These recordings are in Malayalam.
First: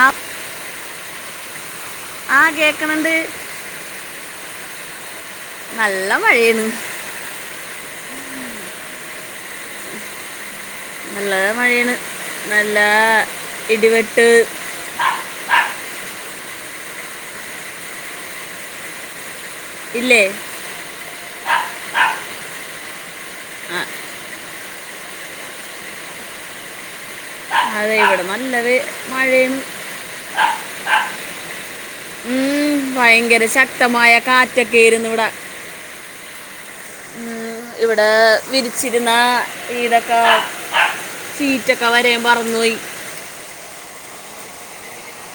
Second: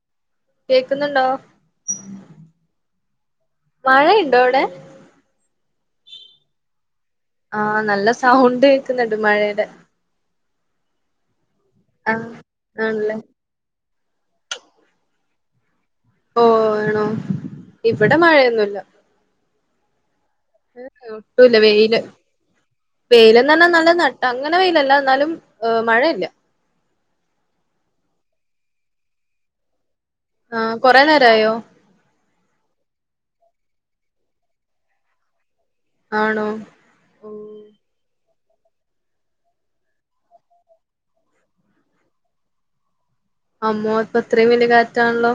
ആപ്പ് കേൾക്കുന്നുണ്ടോ ആ കേൾക്ക്ണണ്ട് മഴയുണ്ടോവിടെ നല്ല മഴയാണ് ആഹ് നല്ല സൗണ്ട് കേൾക്കുന്നുണ്ട് മഴേടെ നല്ലമഴേണ് ആഹ് നല്ലാ ആണല്ലേ ഇടിവെട്ട് ഓ ആണോ ഇവിടെ മഴയൊന്നുല്ല്യാ ഇല്ലേ ഏഹ് ഒട്ടുംല്ല്യാ വെയില് വെയില്ന്നറ്ഞാ ആ, നല്ല നട്ട അങ്ങനെ വെയിലല്ല എന്നാലുംമഴയില്ല്യ അതെ ഇവിടെ നല്ല വെ മഴയും ആഹ് കൊറേ നേരായോ ഉം ഭയങ്കര ശക്തമായ കാറ്റൊക്കെയിരുന്നു ഇവിടെ ആണോ ഓ ഉം ഇവിടെ വിരിച്ചിരുന്ന ഈതൊക്കെ സീറ്റൊക്കെ വരെ മറന്നോയ് അമ്മോ അപ്പൊ അത്രയും വല്യ കാറ്റാണല്ലോ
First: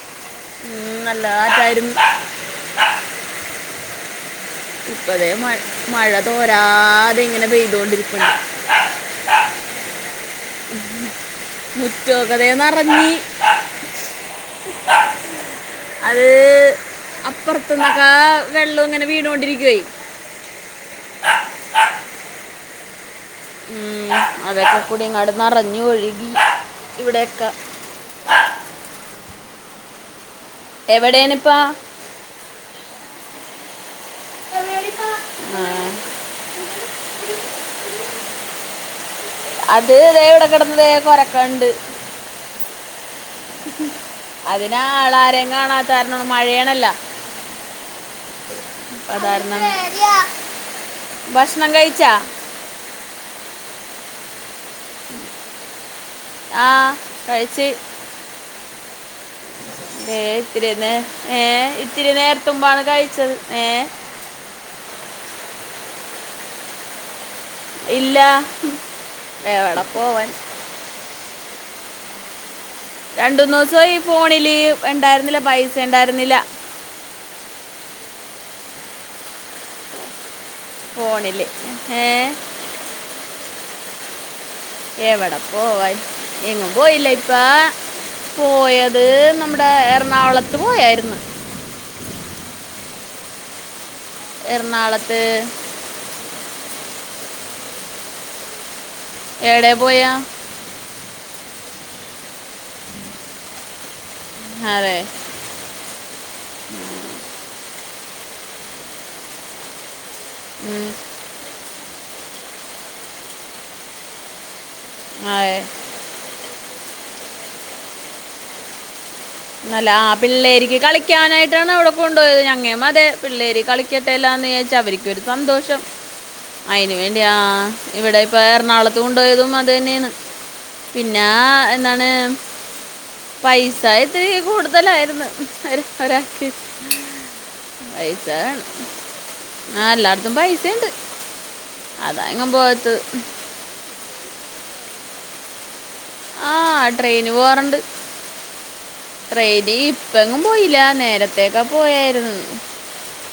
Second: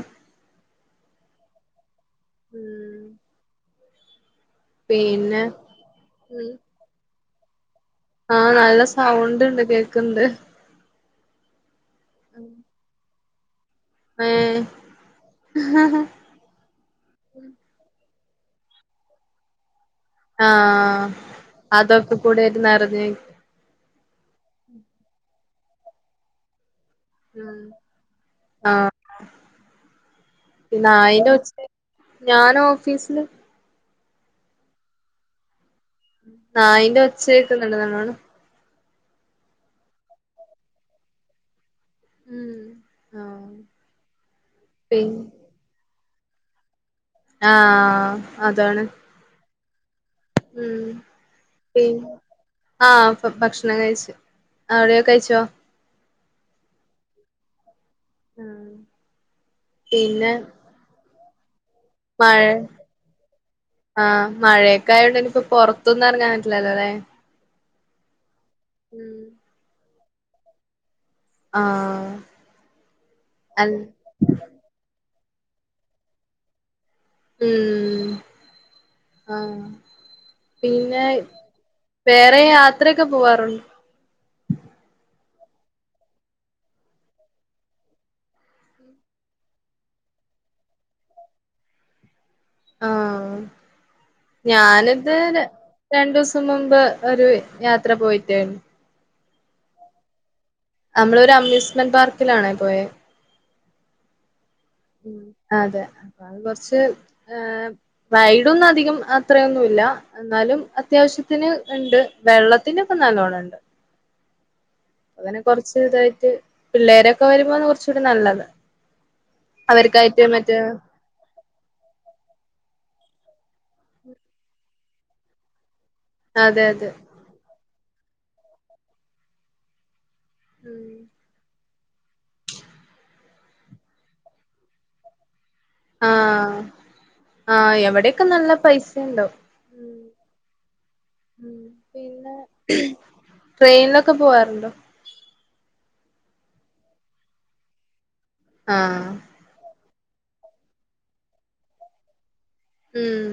ഉം നല്ല കാറ്റായിരുന്നു ഉം ഇപ്പതേ പിന്നെ മഴ മഴ ഉം തോരാതെങ്ങനെ പെയ്തൊണ്ടിരിക്കുന്നു. ആഹ് നല്ല സൗണ്ട് ഉണ്ട് കേക്കണ്ട്. [unintelligible] ദേ നിറഞ്ഞി ഏഹ് [unintelligible] അത് അപ്പുറത്തന്നൊക്കെ വെള്ളം ഇങ്ങനെ വീണോണ്ടിരിക്കുവേ. ആഹ് അതൊക്കെ കൂടെ നിറഞ്ഞ് ഉം അതൊക്കെ കൂടി ഇങ്ങാട് നിറഞ്ഞ് ഒഴുകി ഇവിടെയൊക്കെ ഉം ആഹ് എവിടേനിപ്പാ [unintelligible] ഞാന് ഓഫീസില് ആഹ് ആഹ് അതിന്റെ ഒച്ച കേക്കുന്നുണ്ട് നല്ലോണം. അത് ദേ ഇവിടെ കിടന്ന് കൊരക്കണുണ്ട്. ഉം ആഹ് അതിന് ആൾ പിന്നെ ആരെയും കാണാത്ത കാരണം മഴയാണല്ലോ? ആഹ് അതാണ്. അതാരണം ഉം ഭക്ഷണം കഴിച്ചാ? പിന്നെ ആഹ് ഭക്ഷണം കഴിച്ചു അവിടെയോ കഴിച്ചോ? ആഹ് കഴിച്ച് ഉം ഏഹ് ഇത്തിരിതന്നെ ഏഹ് ഇത്തിരി മഴ നേരത്തുമ്പാണ് കഴിച്ചത് ഏഷ് ആഹ് മഴ ക്കായകൊണ്ട് ഇനി ഇപ്പ പുറത്തന്നും ഇറങ്ങാൻ പറ്റില്ലല്ലോ അല്ലേ? ഇല്ല ഉം എവിടെ പോവാൻ ആഹ് രണ്ടൂ മൂന്ന് അൽ ദിവസം ഈ ഫോണില് ഉണ്ടായിരുന്നില്ല പൈസ ഉണ്ടായിരുന്നില്ല. ഉം ആഹ് പിന്നെ ഫോണിൽ ഏ വേറെ യാത്രയൊക്കെ പോവാറുണ്ടോ? എവിടെ പോവാൻ എങ്ങും പോയില്ല ഇപ്പാ പോയത് നമ്മുടെ എറണാകുളത്ത് പോയായിരുന്നു. ആഹ് ഞാനത് എറണാകുളത്ത് രണ്ടു ദിവസം മുമ്പ് ഒരു യാത്ര പോയിട്ടായിരുന്നു ഏടെ പോയ? നമ്മളൊരു അമ്യൂസ്മെന്റ് പാർക്കിലാണേ പോയേ. അതെ ഉം അതെ അത് കൊറച്ച് റൈഡൊന്നും അധികം അത്രയൊന്നുമില്ല എന്നാലും ഉം, അത്യാവശ്യ ത്തിന് ഉണ്ട് വെള്ളത്തിനൊക്കെ നല്ലോണ്ണം ഉണ്ട്. അങ്ങനെ അതെ കൊറച്ച് ഇതായിട്ട് പിള്ളേരൊക്കെ വരുമ്പോ കുറച്ച് കൂടി നല്ലത്. അല്ല ആഹ് അവർക്കായിട്ട് മറ്റേ പിള്ളേരിക്ക് കളി ക്കാനായിട്ടാണ് അവിടെ കൊണ്ടു പോയത് ഞങ്ങേ അതേ പിള്ളേര് കളിക്കട്ടെല്ലാന്ന് വിചാരിച്ചാ അവർക്ക് ഒരു സന്തോഷം. അതെ അതെ അയിന് വേണ്ടിയ ആഹ് ഇവിടെ ഇപ്പ എറണാകുളത്ത് കൊണ്ട് പോയതും അത് തന്നെയാണ്. ഉം പിന്നെ എന്താണ് പൈസ ഇത്തിരി കൂടുതലായിരുന്നു ഒരാക്ക് ആഹ് ആഹ് എവിടെയൊക്കെ പൈസ നല്ല വേണം പൈസ ഇണ്ടാവും ആഹ് ഉം എല്ലായിടത്തും പൈസ ഉണ്ട് ഉം അതാ പിന്നെ എങ്ങും പോകാത്തത് ട്രെയിനിലൊക്കെ പോവാറുണ്ടോ ആഹ് ട്രെയിന് പോവാറുണ്ട് ആഹ് ട്രയി ഡി ഇപ്പഴെങ്ങും പോയില്ല നേരത്തേ ഒക്കെ പോയായിരുന്നു ഉം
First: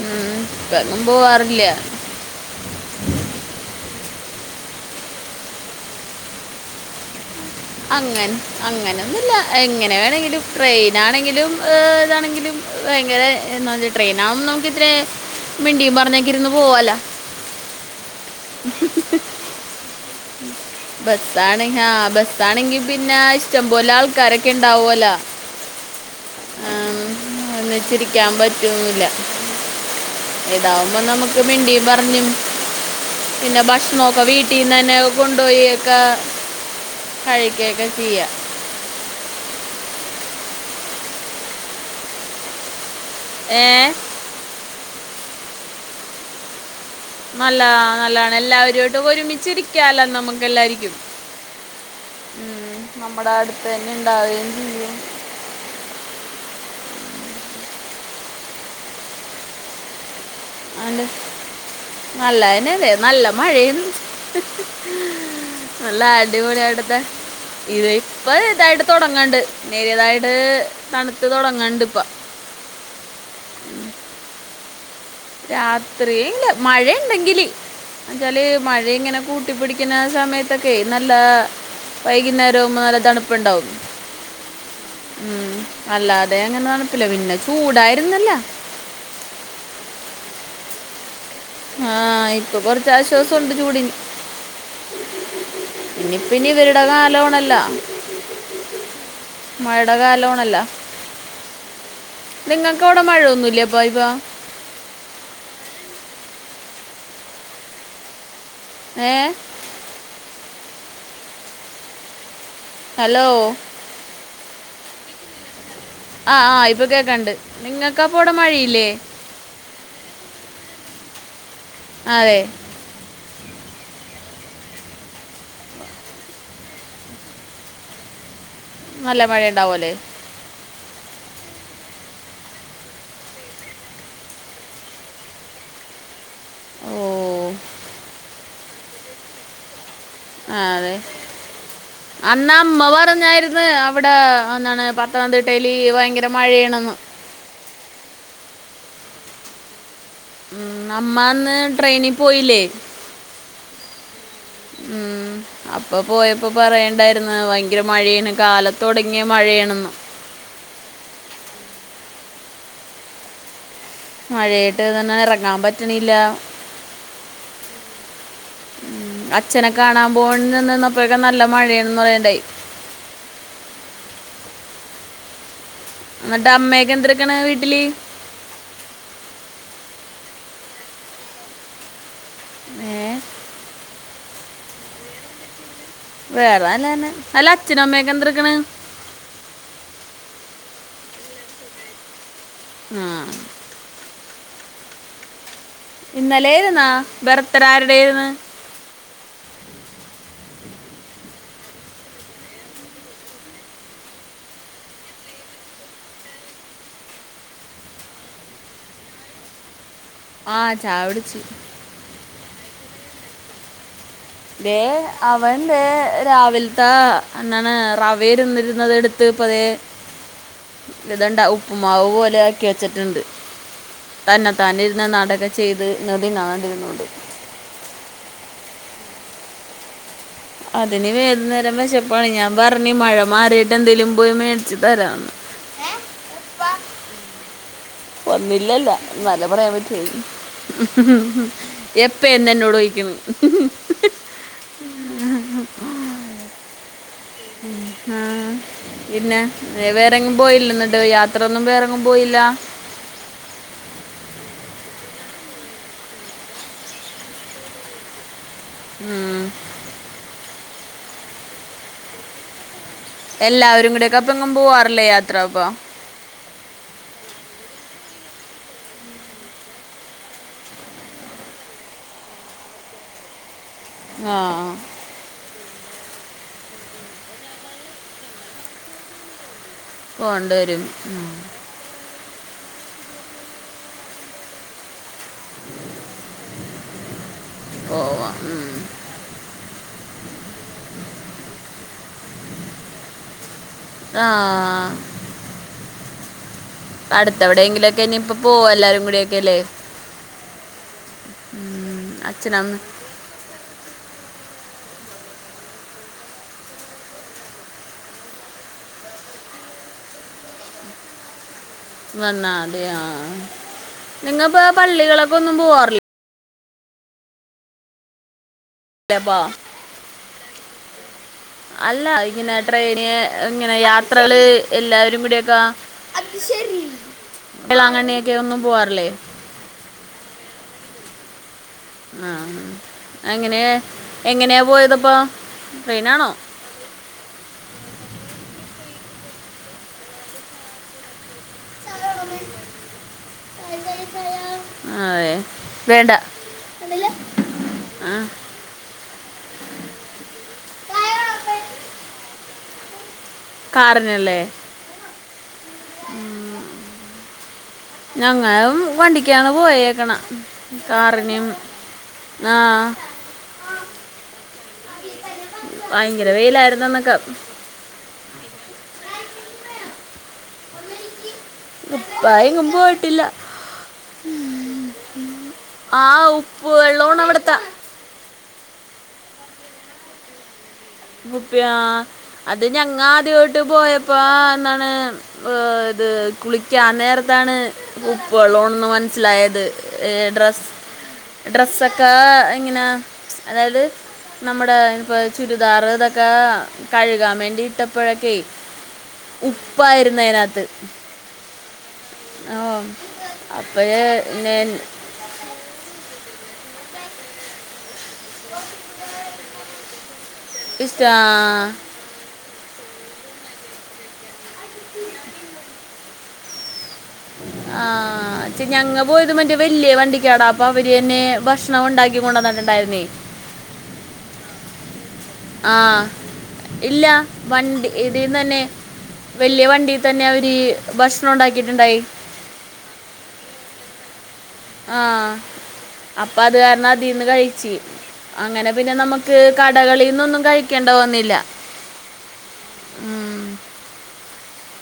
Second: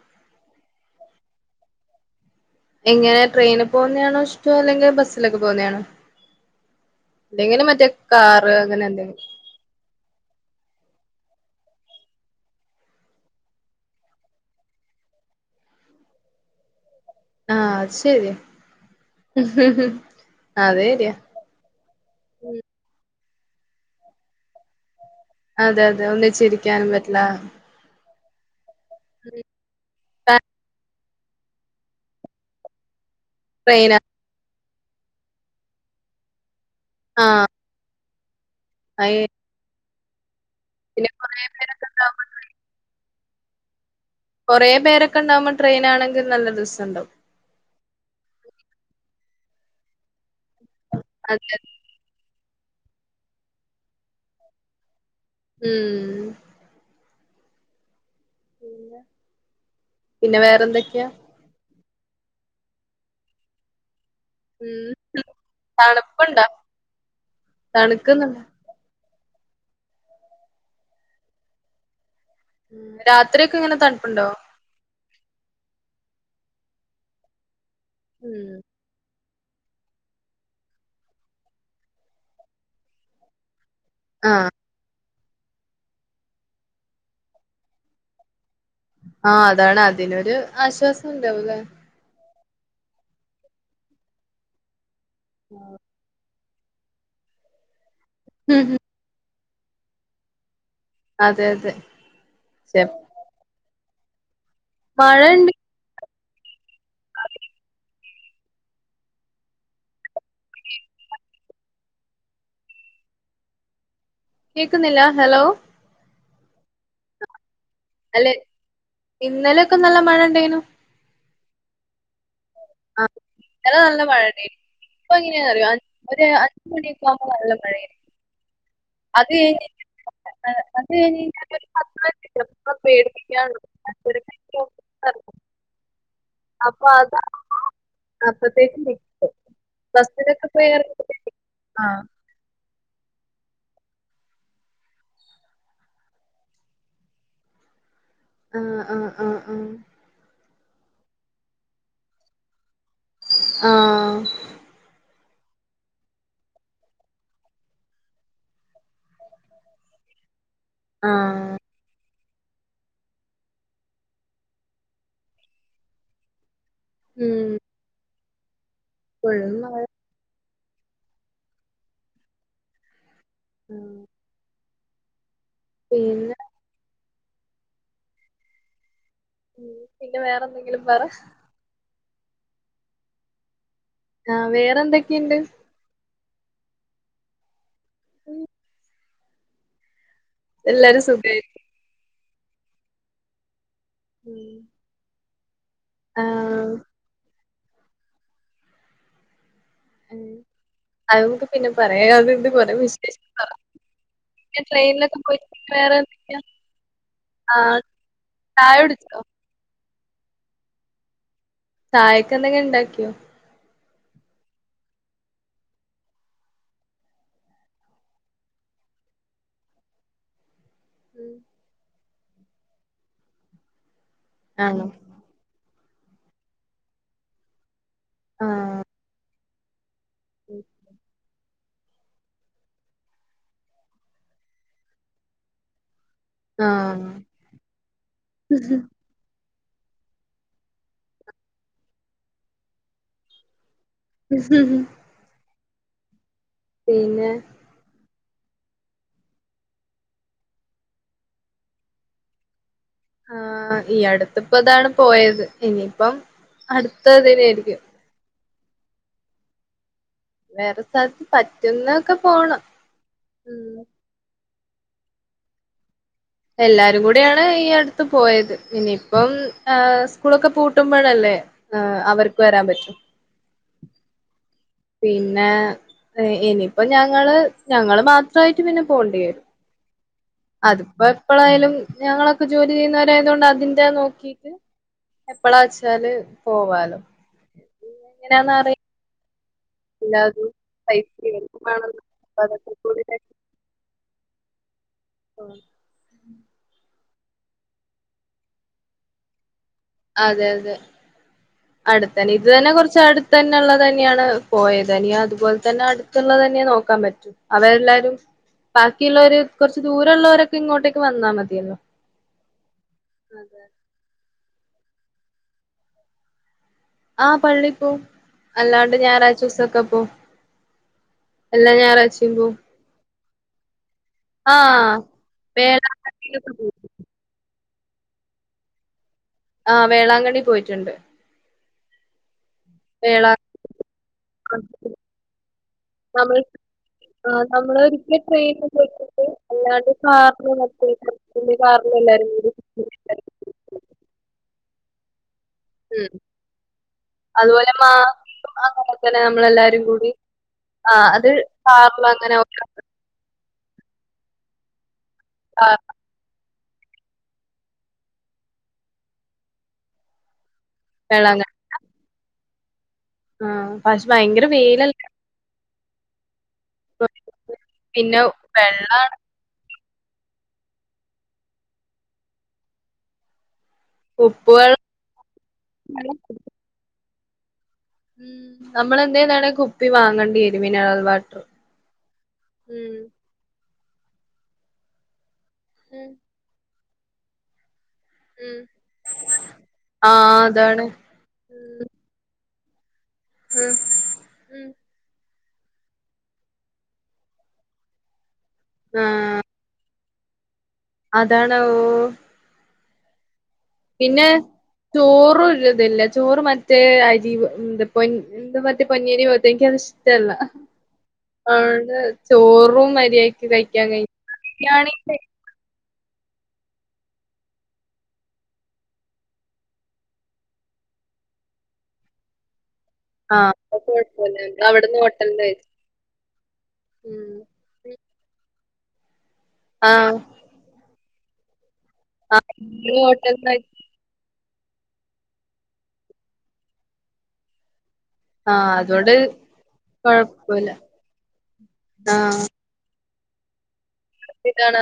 ഉം ഇപ്പം എങ്ങു പോവാറില്ല എങ്ങനെ ട്രെയിനിൽ പോകുന്നതാണോ ഇഷ്ടോ അല്ലെങ്കിൽ ബസ്സിലൊക്കെ പോവുന്നാണോ അല്ലെങ്കിലും മറ്റേ അങ്ങനെ കാറ് അങ്ങനെ എന്തെങ്കിലും അങ്ങനൊന്നുമില്ല എങ്ങനെ വേണെങ്കിലും ട്രെയിന ആണെങ്കിലും ഇതാണെങ്കിലും ഭയങ്കര എന്നാ ന്ന് ട്രെയിനാവുംമ്പൊ നമുക്ക് ഇത്രേ മിണ്ടിയും പറഞ്ഞെക്കി ഇരുന്ന് പോവാല്ലോ ആഹ് ശരി അത് ശരിയാ ഇതാണെ ഹാ ബസാണെങ്കി പിന്നെ ഇഷ്ടംപോലെ ആൾക്കാരൊക്കെ ഉണ്ടാവുമല്ലോ അതെ അതെ ഒന്ന് ചിരിക്കാനും പറ്റില്ല ഒന്ന് ചിരിക്കാൻ പറ്റൊന്നുല്ല ഇതാവുമ്പോ നമുക്ക് മിണ്ടിയും പറഞ്ഞും പിന്നെ ട്രെയിന ഭക്ഷണൊക്കെ വീ ട്ടീന്ന് തന്നെ കൊണ്ട്പോയി ഒക്കെ ആഹ് കഴിക്കുകൊക്കെ ചെയ്യാം അയ് പിന്നെ കൊറേ പേരുണ്ടല്ലോ [unintelligible] ഏ കുറെ പേരൊക്കെ ഉണ്ടാവുമ്പോൾ ട്രയിന ആണെങ്കിൽ നല്ല ദിവസം ഉണ്ടാവും നല്ല നല്ലാണ് എല്ലാവരോട്ടും ഒരുമിച്ചി ഇരിക്കാല നമുക്ക് എല്ലാരിക്കും അതെ ഉം നമ്മുടെ അടുത്ത് തന്നെ ഉണ്ടാവുകയും ചെയ്യും ഉം പിന്ന പിന്നെ വേറെന്തൊക്കെയാ നല്ലായിനല്ലെ നല്ല മഴയും ഉണ്ട് ഉം നല്ല തണുപ്പുണ്ടോ അടിപൊളിയായിടുത്തെ ഇത് ഇപ്പൊ തണുക്കുന്നുണ്ടോ ഇതായിടു തുടങ്ങണ്ട് നേരിയതായിട്ട് തണുത്ത് തുടങ്ങണ്ട് ഇപ്പം രാത്രി ഒക്കെ ഇങ്ങനെ തണുപ്പുണ്ടോ രാത്രിയില് മഴ ഉണ്ടെങ്കില് എന്നച്ചാല് ഉം മഴ മഴ ഇങ്ങനെ കൂട്ടി പിടിക്കുന്ന സമയത്തൊക്കെ നല്ല വൈകുന്നേരം ആവുസം നല്ല തണുപ്പുണ്ടാവും ആഹ് ഉം അല്ലാതെ അങ്ങനെ തണപ്പില്ല പിന്നെ ചൂടായിരുന്നല്ലൊ ആഹ് അതാണ് അതിനൊരു ആശ്വാസം ഉണ്ടാവല്ലേ ആഹ് ഇപ്പൊ കൊറച്ചാശ്വാസം ഉണ്ട് ചൂടിന് [inaudible] ഇനി പ്പോഇവരുടെ കാലമാണല്ലോ മം ഹും മഴടെ കാലമാണല്ലൊ അതെ അതെ ശെ നിങ്ങൾക്ക് അവിടെ മഴയൊന്നുമില്ലേ ബ ഇപ്പം മഴ ഉണ്ട് ഏ [inaudible] ഹലോ കേക്ക്ന്നില്ല ഹെലോ ആഹ് ആഹ് ഇപ്പൊ കേക്കാണ്ട് നിങ്ങക്കപ്പാെ അവടെ മഴയില്ലേ ഇന്നലെ ഒക്കെ നല്ല മഴ ഇണ്ടേനു അതെ ആഹ് ഇന്നലെ നല്ല മഴണ്ടേന് ഇപ്പൊ എങ്ങനെ അറിയോ അഞ് ഒര് അഞ്ച് മണിയെക്കെ ആവുമ്പോ നല്ല മഴേണ് നല്ല അത് മഴ [unintelligible] ഉണ്ടാവുമല്ലേ അതെ അത് കഴിഞ്ഞെെഞ്ഞാ ഒര്പത്ത് പൈൻഞ്ച് ചെൽപ്പം പേടിപ്പിക്യാ തോന്നും മറ്റൊര് [unintelligible] അപ്പ ഓ അതാണ് അപ്പത്തേക്കും തെറ്റിപ്പോവും ആഹ് അതെ ആഹ് അന്ന്അമ്മ പറഞ്ഞാര്ന്ന് അവടെ എന്നാണ് പത്തനംതിട്ടയില് ഭയങ്കര മഴേണ്ന്ന് ആഹ് ആഹ് ആഹ് ആഹ് ഉം അമ്മ അന്ന് ട്രെെനിപോയില്ലേ ആഹ് ഉം അപ്പൊ പോയപ്പാെ പറയെണ്ടേര്ന്ന് ഭയങ്കര മഴേണ് കാലത്താെടങ്ങിയ മഴേണ് ഇന്ന് ആഹ് മഴയേട്ട് നിന്ന് എറങ്ങാം പറ്റ്ണില്ല ഉം ഉം ഇപ്പോഴും അച്ഛനെ മഴ കാണാൻ പോവാൻ വേണ്ടി നിന്ന് നിന്നപ്പഴേക്കുംനല്ല മഴേണ്ന്ന് പറയ്ണ്ടായി ഉം ഇന്ന്ട്ട് അമ്മയെക്കെ എന്ത്ട്ക്ക്ണ് വീട്ടില് ഉം പിന്നെ വേറെ എന്തെങ്കിലും പറ ഏഹ് ആഹ് വേറെ എന്തെക്കെ ഇണ്ട് വേറെ നല്ലതെന്നെ അല്ല അച്ഛനും അമ്മയെക്കെ എന്ത്ട്ക്ക്ണ് എല്ലാരും സുഖായിരി ആഹ് ഉം ഇന്നലേര്ന്നാ ബെർത്ത്ടെ ആര്ടേര്ന്ന് ഏഹ് അത് നമുക്ക് പിന്നെ പറയാ ഏഹ് അത് ഇത് പറി വിശേഷം പറ പിന്നെ ട്രെെൻലൊക്കെ പോയി വേറെന്താക്കെയാ ആഹ് ചായ കുടിച്ചോ ആഹ് ചായകുടിച്ച് ചായക്ക് എന്തെങ്കിലും ഇണ്ടാക്കിയോ ദേ അവൻ ദേ രാവിൽത്താ അണ്ണണ് റവ ഇരുന്നിര്ന്നത് ഇട്ത്ത് ഇപ്പതേ ലെതണ്ട ഉപ്പുമാവ് പോലെയാക്കി വെച്ച്ട്ട്ണ്ട് തന്നെത്താനെ ആണോ ഇര്ന്ന് നാടകം ചെയ്ത് ഇന്നത് നാട് ഇരുന്നൂട് ആഹ് ഉം അതിന് വേതുനേരം വെശപ്പാണ് ഞാൻ പർണ് മഴ മാറീട്ട് എന്തേലും പോയി മേടിച്ച്തരാന്ന് ആഹ് ഒന്നില്ലല്ല നല്ല പറയാൻ പറ്റെ എപ്പന്ന്ന്നോട്യ്ക്കും ഹം ഹ പിന്നെ ആഹ് പിന്നെ വേറെങ്ങും പോയില്ല ന്ന്ട്ട് യാത്രൊന്നും വേറെങ്ങും പോയില്ല ആഹ് ഈ അടുത്തിപ്പതാണ് പോയത് ഇനിയിപ്പം അടുത്തത് ഇതന്നേരിക്കും ഉം വേറെന്താ പറ്റ്ന്നൊക്കെ പോണം ഉം എല്ലാവരും കൂടെയക്കപ്പെങ്ങും പോവാറില്ലേ യാത്രപ്പം എല്ലാരും കൂടിയാണ് ഈ അടുത്ത് പോയത് ഇനിയിപ്പം സ്കൂളൊക്കെ പൂട്ടുമ്പഴല്ലേ ആഹ് അവർക്ക് വെരാൻ പറ്റു ആഹ് പിന്നെ ഇനിയിപ്പോ ഞങ്ങള് ഞങ്ങള് മാത്രായിട്ട് പിന്നെ പോണ്ടി വെരും പോകേണ്ടി വരും അത്പ്പൊ ഉം. എപ്പളായാലും ഞങ്ങളൊക്കെ ജോലി ചെയ്യുന്നവരായതോണ്ട് അതിന്റെ നോക്കീട്ട് എപ്പളാച്ചാല് പോവാലോ പോവാം ഉം. എങ്ങനാന്നറി എല്ലാതും പൈസയും [unintelligible] ആഹ് ഓ അടുത്തെവിയെങ്കിലൊക്കെ എനിപ്പോ പോ എല്ലാരും കൂടി ഒക്കെ ല്ലേ അതെ അതെ ഉം. അട്ത്തെന്നെ ഇത് തന്നെ അച്ഛനമ്മ കൊർച്ചട് ത്തെന്നെള്ളതെന്നെണ് പോയത് ഞ്ഞി അത് പോലെത്തെന്നെ അട്ത്ത്ള്ളതെന്ന്യാ നോക്കാൻ പറ്റു അവരെല്ലാരും ബാക്കിള്ളോര് കൊർച്ച് ദൂരള്ളോരൊക്കെ ഇങ്ങോട്ടേക്ക് വന്നാ മതിയല്ലോ വന്നോ അതെയോ ആ നിങ്ങപ്പോ പള്ളികളേക്കൊന്നും പോവാറില്ലേ ആ പള്ളിപോം അല്ലാണ്ട് ഞായറാഴ്ച അപ്പോൾ ദിവസൊക്കെ പോം എല്ലാം ഞായറാഴ്ച്ചയും പോം ട്രയിന് ഇങ്ങനെ യാത്രകള് ആഹ് എല്ലാരും കൂടിയൊക്കാ വേളാങ്കണ്ണിയിലൊക്കെ പോവും വേളാങ്കണ്ണി ഒക്കെ ഒന്നും പോവാറില്ലേ ആ വേളാങ്കണ്ണി പോയിട്ട്ണ്ട് ആ വേളാ എങ്ങനെ എങ്ങനെ പോയതപ്പോ ട്രെയിനാണോ നമ്മള് ആ നമ്മളൊരിക്ക ട്രെയിന് പോയിട്ടി ണ്ട് അല്ലാണ്ട് കാറില് [unintelligible] കാറില് എല്ലാരും കൂടി അതെ വേണ്ട ഉം അതുപോലെ മാ ആ [unintelligible] തന്നെ നമ്മളെല്ലാരും കൂടി ആ അത് കാർലങ്ങനെ [unintelligible] കാർലല്ലേ ആ കാ ഉം ഞങ്ങളും വണ്ടിക്കാണ് പോയേക്കണെ കാറിലാണ് കാർനും അങ്ങനെ ആ ആ പക്ഷെ ഭയങ്കര വെയിലല്ലേ ഭയങ്കര വെയിലായിരുന്നു ഇപ്പൊ. അന്നൊക്കെ പിന്നെ വെള്ള ഉപ്പായി കുമ്പ് ഉപ്പ് [unintelligible] വെള്ളാണ് ആ ഉ ഉപ്പ് വെള്ളോണവ്ട്ത്തെ ഉം നമ്മൾ എന്തേ നടാൻ കുപ്പി വാങ്ങണ്ടി വെരും പിന്നത് കുപ്പ്യ അത് ഞങ്ങ ആദ്യമായിട്ട് പോയപ്പോ എന്താണ് ഏഹ് ഇത് ഉം കുളിക്കാ നേരത്താണ് ഉപ്പ് ഉം വെളോണന്ന് മനസ്സിലായത് ആ ഏഹ് ഡ്രസ് അതാണ് ഉം ഡ്രസ്സൊക്കെ ഇങ്ങനെ ഉം അതായത് ഉം നമ്മുടെ ഇപ്പോ ചുരു രിതാറ് ഇതൊക്കെ കഴുകാൻ വേണ്ടിയിട്ടപ്പോഴൊക്കെ ആ ഉപ്പായിരുന് അതിനകത്ത് അതാണ് ഓ ഓ അപ്പഴേ ഞാൻ ചോറ ഇതല്ല ചോറ് മറ്റേ അരിവ ഇതിപ്പൊ എന്ത് മറ്റേ പൊന്നിയരി പോലെത്തെ അത് എനിക്കിഷ്ടല്ല ഇഷ്ട അതോണ്ട് ചോറും മരിയതീക്ക് കഴിക്കാൻ കഴിഞ്ഞില്ല [unintelligible] ആഹ് ഞങ്ങ പോയത് മറ്റേ വല്യ വണ്ടിക്കാടാ അപ്പൊ അവര് തന്നെ ഭക്ഷ ണം ഉണ്ടാക്കി കൊണ്ട് വന്നിട്ടുണ്ടായിരുന്നേ ആഹ് അപ്പ കൊഴപ്പില്ല അവിടന്ന് ഹോട്ടലിന്റെ ആഹ് ഇല്ല വണ്ടി ഇതീന്ന് തന്നെ വലിയ ആ വണ്ടി തന്നെ അവ ഇ ഭക്ഷണം ഉണ്ടാക്കിയിട്ടുണ്ടായി ആഹ് ഇ ഹോട്ടെൽന്ന് ആഹ് അപ്പ അത് കാരണം അതിൽന്ന് കഴിച്ചു ആ അങ്ങനെ പിന്നെ അതോണ്ട് നമുക്ക് കടകളിൽന്നൊന്നും കഴിക്കേണ്ട വന്നില്ല ആഹ് ഉം. പ്പിതാണ്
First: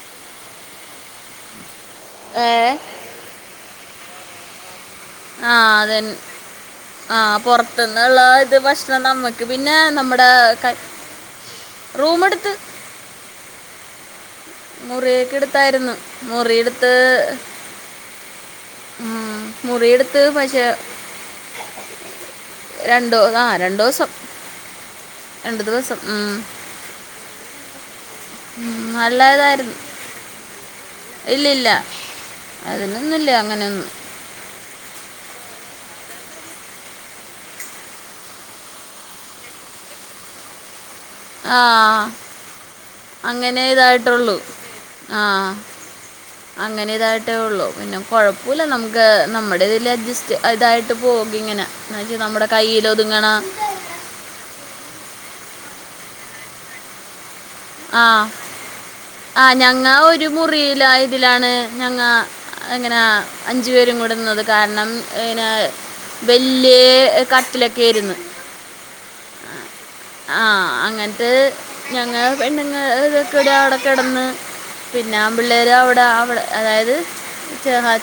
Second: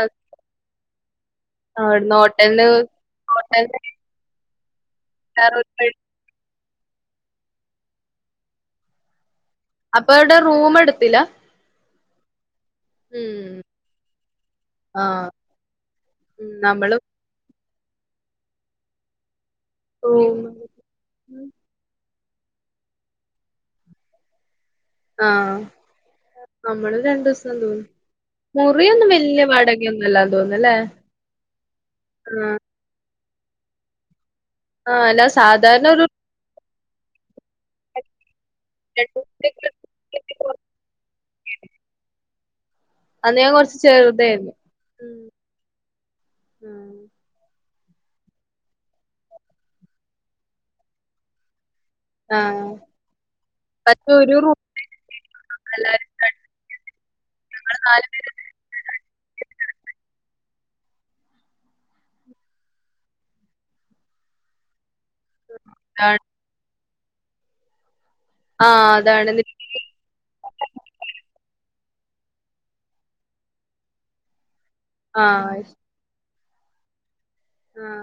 അവിടുന്ന് ഏ ഹോട്ടലി ഹോട്ടല ആഹ് അതെ ആഹ് പുറത്തന്നുള്ള ഇത് ഭക്ഷണം നമ്മു ക്ക് പിന്നെ അപ്പൊ നമ്മുടെ അവിടെ റൂം എടുത്തില്ല റൂമ് എടുത്ത് ഉം ആ മുറിയൊക്കെ എടുത്തായിരുന്നു ഉം മുറി എടുത്ത് നമ്മള് ഉം മുറി എടുത്ത് റൂം പക്ഷെ രണ്ട് ആഹ് രണ്ടു ദിവസം ആഹ് രണ്ട് ദിവസം ഉം. നമ്മള് രണ്ട് ദിവസം നിന്നു ഉം, മുറിയൊന്നും വലിയ നല്ലതായിരുന്നു വാടകയൊന്നുംല്ലാ തോന്നല്ലേ ആഹ് അതിനൊന്നില്ല അങ്ങനെയൊന്നും ആഹ് അല്ല സാധാരണ ഒരു [inaudible] ആഹ് അന്ന് ഞാൻ അങ്ങനെ കൊറച്ച് ഇതായിട്ടുള്ളൂ ചെറുതായിരുന്നു ആഹ് [inaudible] അങ്ങനെ ഇതായിട്ടേ ഉള്ളു പിന്നെ കുഴപ്പമില്ല നമുക്ക് നമ്മുടെ ഇതിൽ അഡ്ജസ്റ്റ് ഇതായിട്ട് പോക ഇങ്ങനെ [unintelligible] നമ്മുടെ കയ്യിൽ ഒതുങ്ങണ പക്ഷേ ഒരു റൂപ്പി എല്ലാരുകൂടി ആഹ് ആഹ് ഞങ്ങ ഒരു മുറിയില ഇതിലാണ് ഞങ്ങാ അങ്ങനെ അഞ്ചു പേരും കൂടെ നിന്നത് കാരണം ന്ന പേരാണ് വല്യ കട്ടിലൊക്കൊയിരുന്നു ആഹ് അതാണ് ആഹ് അങ്ങനത്തത്ഞങ്ങൾ പെണ്ണുങ്ങൾതാ അവട കെടന്ന് പിന്നെ ആൺ ആഹ് പിള്ളേര് അവിടെ അവിട അതായത് ചങ്ങ